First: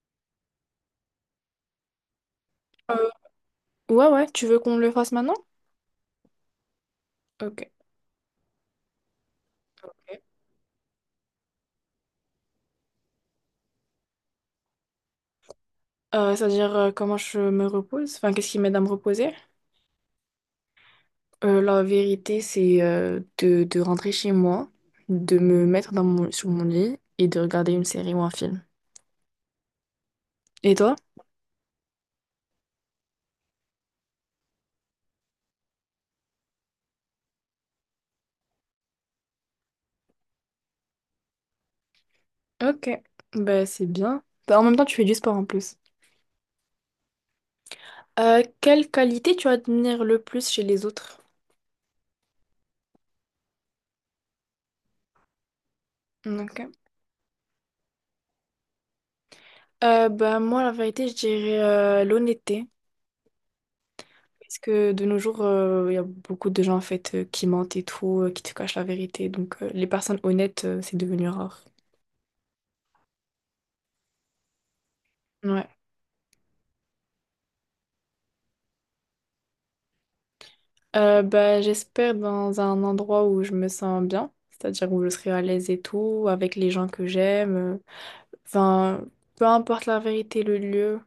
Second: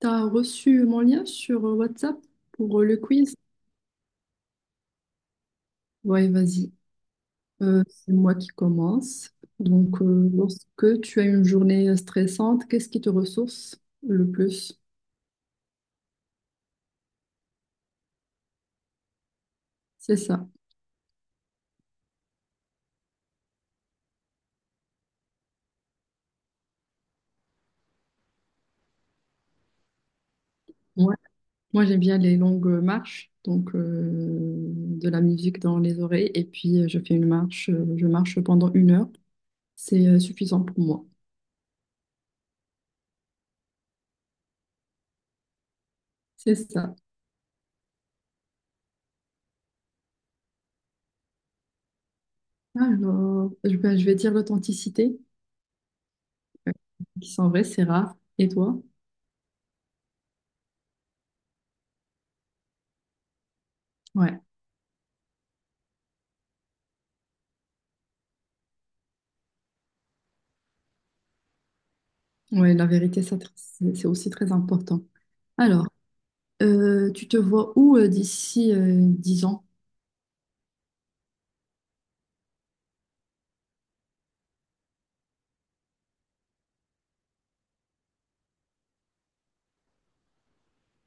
T'as reçu mon lien sur WhatsApp pour le Euh, quiz? ouais, ouais, tu veux qu'on le fasse maintenant? Ouais, vas-y. Ok. C'est moi qui commence. Donc, lorsque tu as une journée stressante, qu'est-ce qui te ressource le plus? C'est-à-dire comment je me repose, enfin qu'est-ce qui m'aide à me reposer. C'est ça. La vérité, c'est de rentrer chez moi, de me mettre dans sur mon lit et de regarder une série ou un film. Et toi? Ouais. Moi, j'aime bien les longues marches, donc de la musique dans les oreilles, et puis je fais une marche, je marche pendant une heure. C'est suffisant pour moi. Ok. Ben c'est bien. Ben, en même temps, tu fais du sport en plus. C'est ça. Quelle qualité tu admires le plus chez les autres? Alors, je vais dire l'authenticité, Ok. euh, qui sont vraies, c'est rare. Et toi? Ben moi, la vérité, je dirais l'honnêteté. Ouais. Parce que de nos jours, il y a beaucoup de gens en fait qui mentent et tout, qui te cachent la vérité. Donc les personnes honnêtes, c'est devenu rare. Oui, la vérité, ça, c'est aussi très important. Ouais. Alors, tu te vois où d'ici 10 ans? Bah, j'espère dans un endroit où je me sens bien, c'est-à-dire où je serai à l'aise et tout, avec les gens que j'aime. Enfin, peu importe la vérité, le lieu.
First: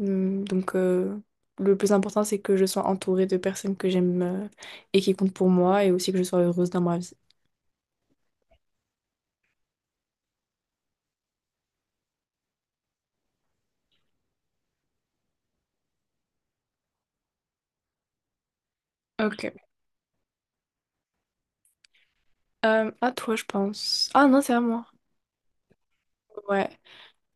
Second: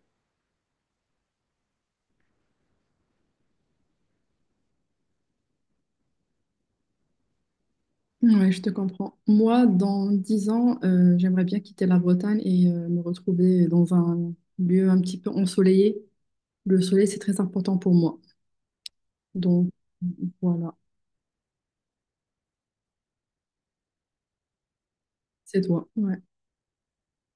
Hum. Donc le plus important, c'est que je sois entourée de personnes que j'aime et qui comptent pour moi et aussi que je sois heureuse dans ma vie. Oui, je te comprends. Moi, dans 10 ans, j'aimerais bien quitter la Bretagne et me retrouver dans un lieu un petit peu ensoleillé. Le soleil, c'est très important pour moi. Ok. Donc, voilà, À toi, je pense. Ah non, c'est à moi. c'est toi. Ouais. Ouais.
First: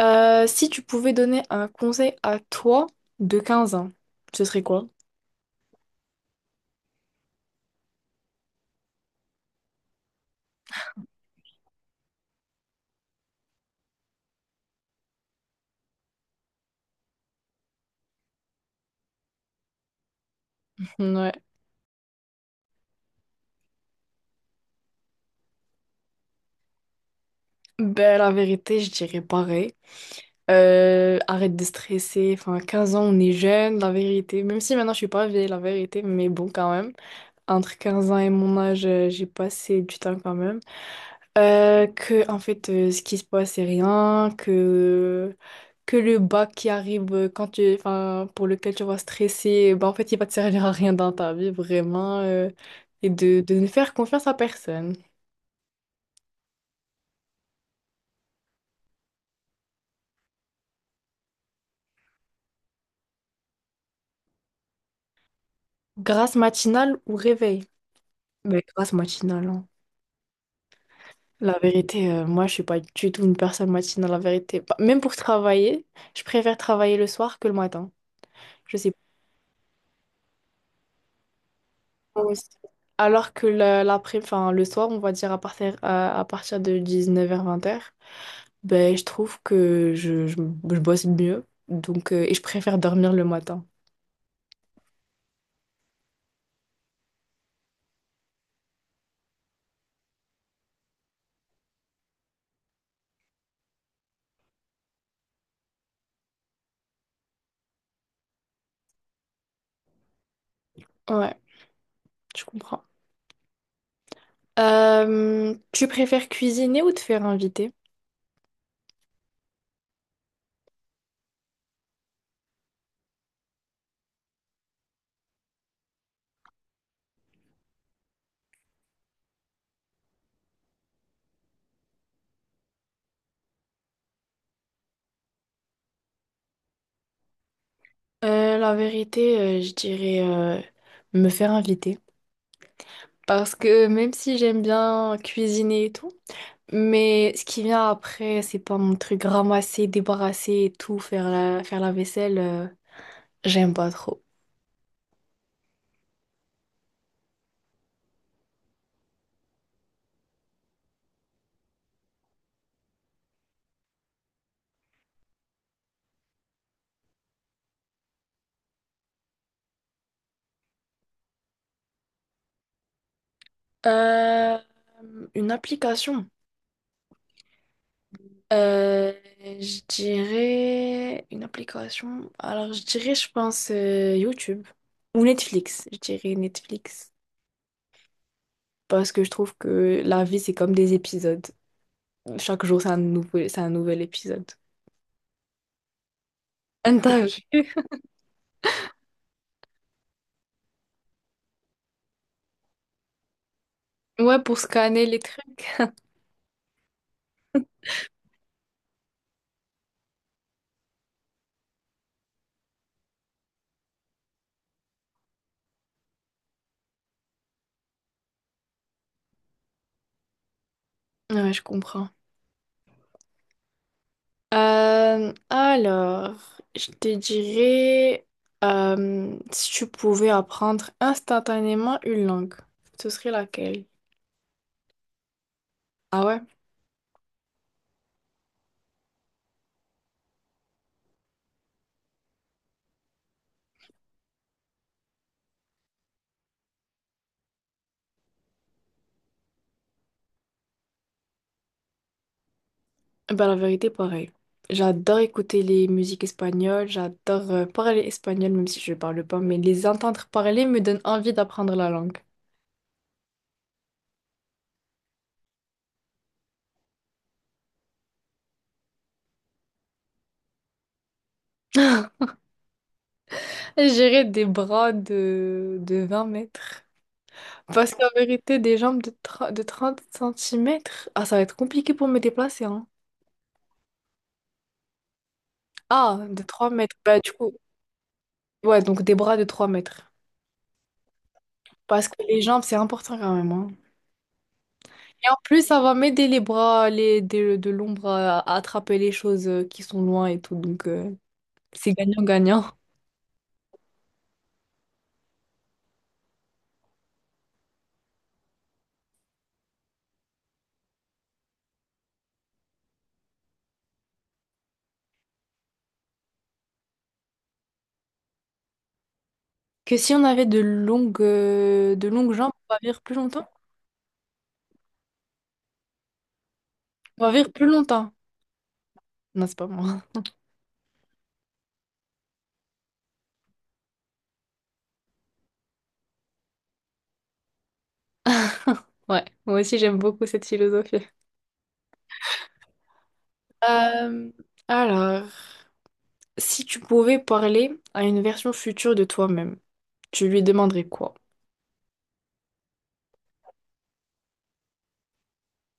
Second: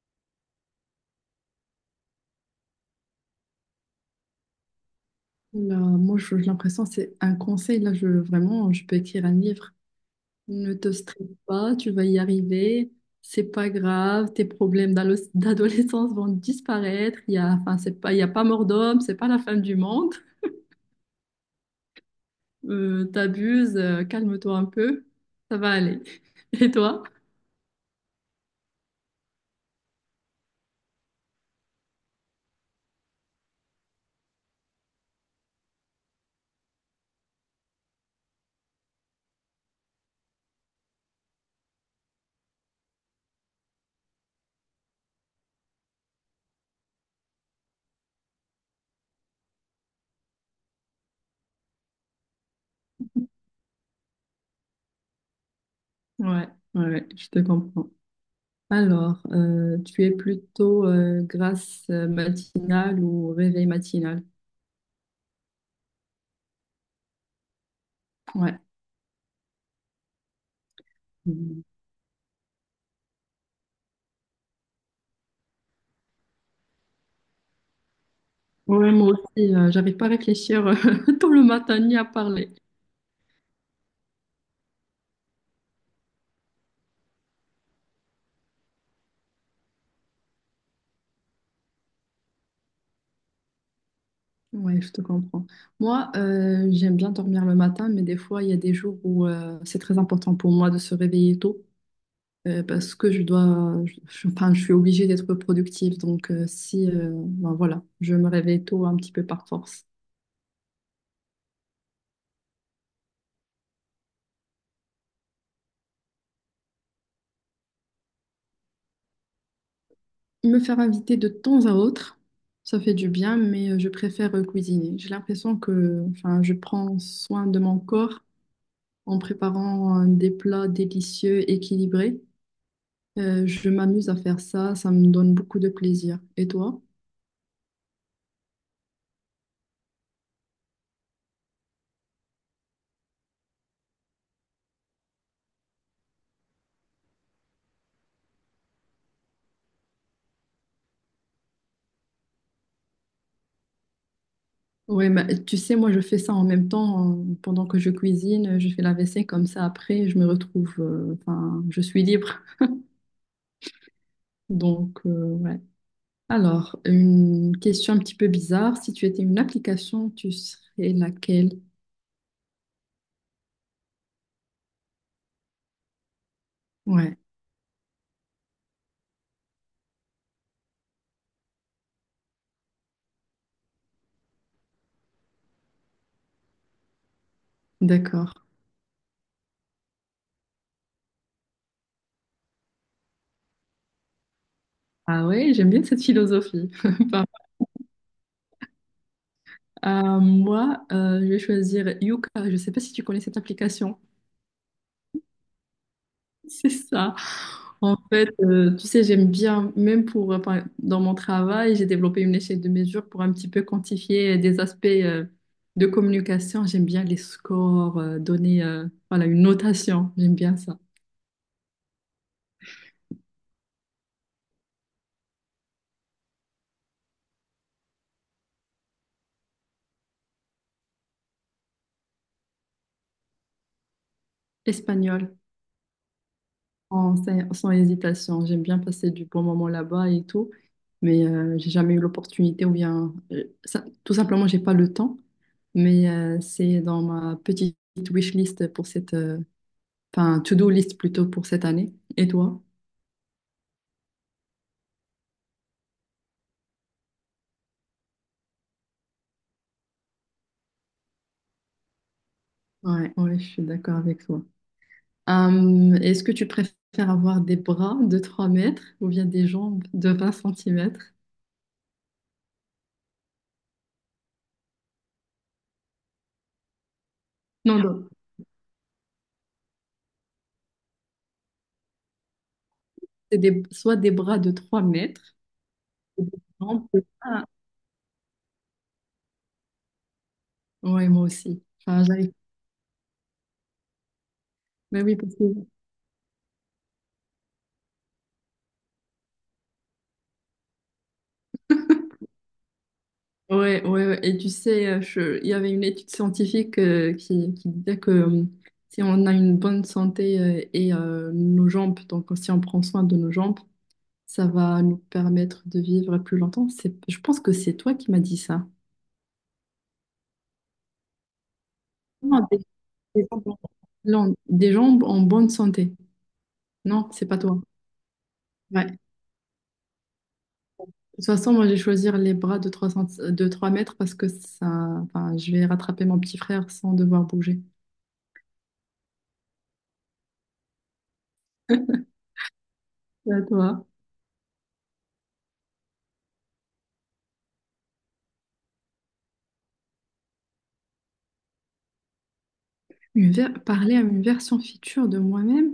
Si tu pouvais donner un conseil à toi de 15 ans, ce serait quoi? Là, moi, j'ai l'impression, c'est un conseil. Là, je, vraiment, je peux écrire un livre. Ne te stresse pas, tu vas y arriver. C'est pas grave, tes problèmes d'adolescence vont disparaître. Il y a, enfin, c'est pas, il y a pas mort d'homme, c'est pas la fin du monde. Ouais. T'abuses, calme-toi un peu, ça va aller. Et toi? Ben, la vérité, je dirais pareil. Arrête de stresser. Enfin, 15 ans, on est jeune, la vérité. Même si maintenant, je suis pas vieille, la vérité, mais bon, quand même. Entre 15 ans et mon âge, j'ai passé du temps quand même. En fait, ce qui se passe, c'est rien. Que le bac qui arrive quand enfin, pour lequel tu vas stresser, bah, en fait, il va te servir à rien dans ta vie, vraiment, et de ne faire confiance à personne. Ouais, ouais, ouais, je te comprends. Alors, tu es plutôt grasse matinale ou réveil matinal? Grâce matinale ou réveil? Ouais. Mais grâce matinale, hein. La Mhm. vérité, moi, je suis pas du tout une personne matinale, la vérité. Bah, même pour travailler, je préfère travailler le soir que le matin. Je sais Ouais, pas. moi aussi, j'arrive pas à réfléchir tout le matin ni à Moi aussi. parler. Enfin, le soir, on va dire à partir de 19h-20h. Ben, je trouve que je bosse mieux. Donc, et je préfère dormir le matin. Ouais, je te comprends. Moi, j'aime bien dormir le matin, mais des fois, il y a des jours où c'est très important pour moi de se réveiller tôt parce que je dois, enfin, je suis obligée d'être productive. Donc, si, ben voilà, je me réveille tôt un petit peu par force. Ouais, je comprends. Tu préfères cuisiner ou te faire inviter? Me faire inviter de temps à autre, ça fait du bien, mais je préfère cuisiner. J'ai l'impression que, enfin, je prends soin de mon corps en préparant des plats délicieux, équilibrés. Je m'amuse à faire ça, ça me donne beaucoup de plaisir. Et toi? La vérité, je dirais me faire inviter. Parce que même si j'aime bien cuisiner et tout, mais ce qui vient après, c'est pas mon truc ramasser, débarrasser et tout, faire la vaisselle, j'aime pas trop. Oui, mais tu sais, moi je fais ça en même temps, pendant que je cuisine, je fais la vaisselle comme ça. Après, je me retrouve, enfin, je suis libre. Donc, ouais. Alors, une question un petit peu bizarre. Si tu étais une application, tu serais laquelle? Euh, une application. Ouais, Euh, je dirais une application. Alors, je dirais, je pense, YouTube ou Netflix. Je dirais Netflix. d'accord. Parce que je trouve que la vie, c'est comme des épisodes. Chaque jour, c'est un nouvel épisode. Ah ouais, j'aime bien cette philosophie. Un Pas tas- mal. Moi, je vais choisir Yuka. Je ne sais pas si tu connais cette application. Ouais, pour scanner les trucs. C'est ça. En fait, tu sais, j'aime bien, même pour, dans mon travail, j'ai développé une échelle de mesure pour un petit peu quantifier des aspects de communication. J'aime bien les scores, donner voilà, une notation. J'aime bien ça. Ouais, je comprends. Alors, je te dirais, si tu pouvais apprendre instantanément une langue, ce serait laquelle? Espagnol, Ah ouais? sans hésitation. J'aime bien passer du bon moment là-bas et tout. Mais j'ai jamais eu l'opportunité ou bien, tout simplement, j'ai pas le temps. Mais c'est dans ma petite wishlist pour cette, enfin to-do list plutôt pour cette année. Et toi? Ben, la vérité, pareil. J'adore écouter les musiques espagnoles, j'adore parler espagnol, même si je ne parle pas, mais les entendre parler me donne envie d'apprendre la langue. Ouais, ouais, je suis d'accord avec toi. Est-ce que tu préfères avoir des bras de 3 mètres ou bien des jambes de 20 centimètres? J'irai des bras de 20 mètres. Non, Parce non, qu'en vérité, des jambes de 30 centimètres ah, ça va être compliqué pour me déplacer, hein. Soit des bras de 3 mètres Ah, ou de des 3 jambes mètres. de Bah, du 1. coup, ouais, donc des bras de 3 mètres. Ouais, moi aussi. Parce Enfin, que j'arrive. les jambes, c'est important quand même, hein. Mais oui, Et en parce que... plus, ça va m'aider les bras, les, de l'ombre à attraper les choses qui sont loin et tout. Donc, c'est gagnant-gagnant. Ouais, ouais, ouais. Et tu sais, il y avait une étude scientifique qui disait que si on a une bonne santé et nos jambes, donc si on prend soin de nos jambes, ça va nous permettre de vivre plus longtemps. Je pense que c'est toi qui m'as dit ça. Que si on avait de longues Non, jambes, des, on va vivre plus des longtemps? gens non, des gens en bonne santé. Non, On c'est va pas vivre toi. plus longtemps. Ouais. De Non, c'est pas moi. toute façon, moi, j'ai choisi les bras de 3 mètres parce que ça, enfin, je vais rattraper mon petit frère sans devoir bouger. Ouais, moi aussi, j'aime beaucoup cette philosophie. C'est à toi. Euh, alors, si tu pouvais parler à une version future de toi-même, tu lui demanderais quoi? Parler à une version future de moi-même.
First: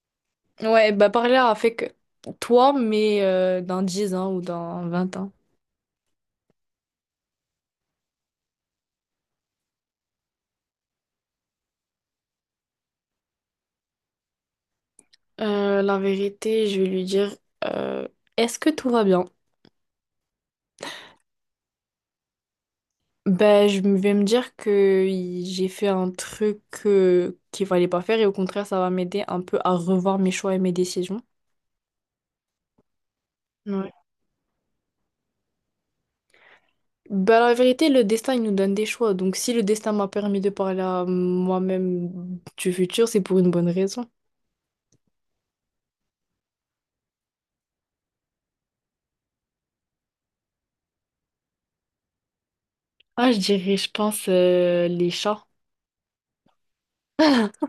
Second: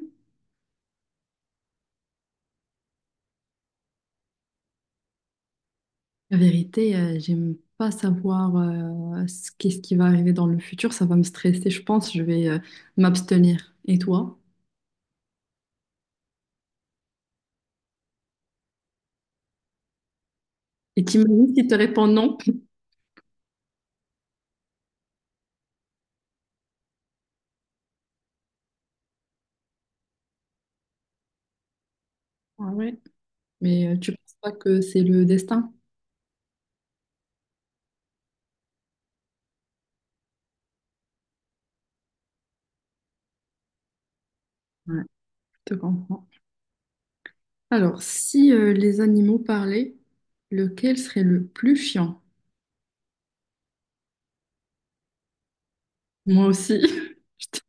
Ouais, bah parler avec toi, mais dans 10 ans ou dans 20 ans. La vérité, j'aime pas savoir ce qu'est-ce qui va arriver dans le futur. Ça va me stresser, je pense. Je vais m'abstenir. Et toi? La vérité, je vais lui dire, euh, est-ce que tout va bien? Et t'imagines s'il te répond non? Ben, vais me dire que j'ai fait un truc qu'il fallait pas faire et au contraire, ça va m'aider un peu à revoir mes choix et mes décisions. Ah ouais. Mais Ouais. Tu penses pas que c'est le destin? Ben, la vérité, le destin, il nous donne des choix. Donc, si le destin m'a permis de parler à moi-même du futur, c'est pour une bonne raison. Ouais, je te comprends. Alors, si les animaux parlaient, lequel serait le plus chiant? Ah, je dirais, je pense, les chats. Moi aussi. Je te-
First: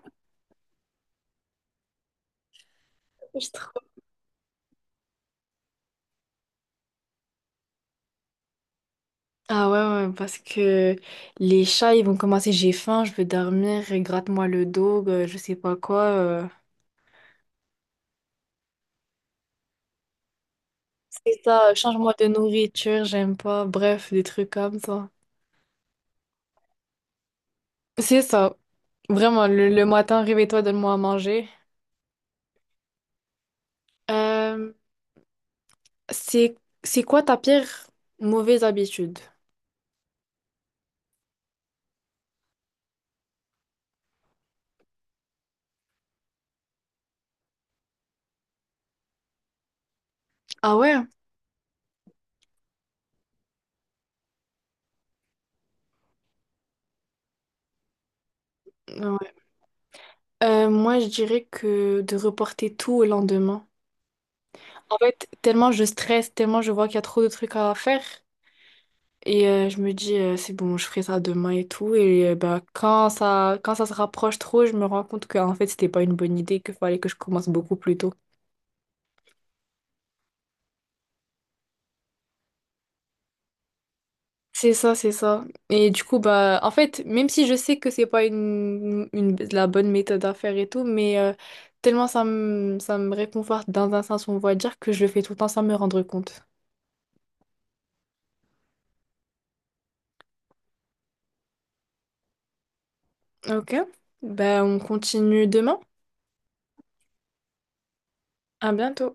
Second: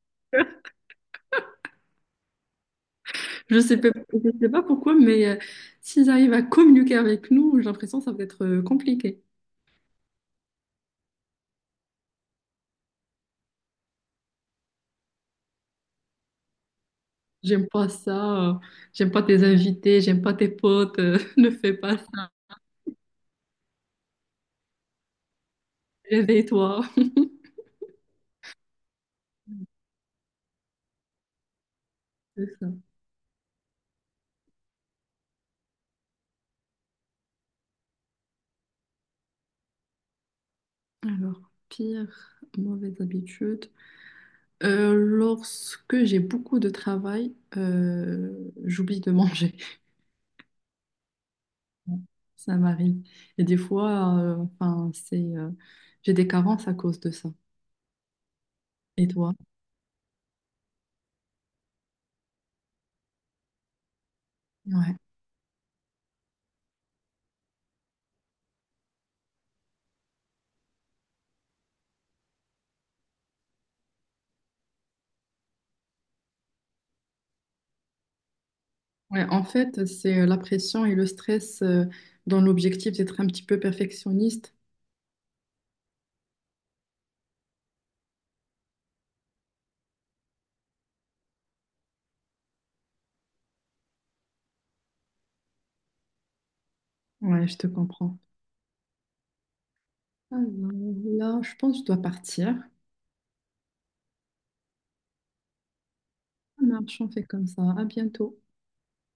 Je. je sais pas, je sais pas pourquoi, mais s'ils arrivent à communiquer avec nous, j'ai l'impression que ça va être compliqué. Ah ouais, ouais, parce que les chats, ils vont commencer, j'ai faim, je veux dormir, gratte-moi le dos, je sais pas quoi. J'aime pas ça. J'aime pas tes invités. J'aime pas tes potes. C'est Ne fais ça, pas change-moi de ça. nourriture, j'aime pas, bref, des trucs comme ça. Réveille-toi. C'est ça, vraiment, le matin, réveille-toi, donne-moi à manger. C'est ça. Euh, c'est, c'est quoi ta pire mauvaise habitude? Alors, pire mauvaise habitude. Lorsque j'ai beaucoup de travail, j'oublie de manger. Ah ouais? Ça m'arrive. Et des fois, enfin, c'est, j'ai des carences à cause de ça. Et toi? Ouais. Moi, je dirais que de reporter tout au lendemain. Ouais. En fait, tellement je stresse, tellement je vois qu'il y a trop de trucs à faire. Et je me dis, c'est bon, je ferai ça demain et tout. Et bah, quand ça se rapproche trop, je me rends compte que en fait, c'était pas une bonne idée, qu'il fallait que je commence beaucoup plus tôt. Ouais, en fait, c'est la pression et le stress, dans l'objectif d'être un petit peu perfectionniste. C'est ça, c'est ça. Et du coup, bah, en fait, même si je sais que c'est pas la bonne méthode à faire et tout, mais tellement ça me réconforte dans un sens, on va dire, que je le fais tout le temps sans me rendre compte. Ouais, je te comprends. Alors, là, je pense que je dois partir. Ok, bah, on continue demain. Ça marche, on fait comme ça. À bientôt. À bientôt.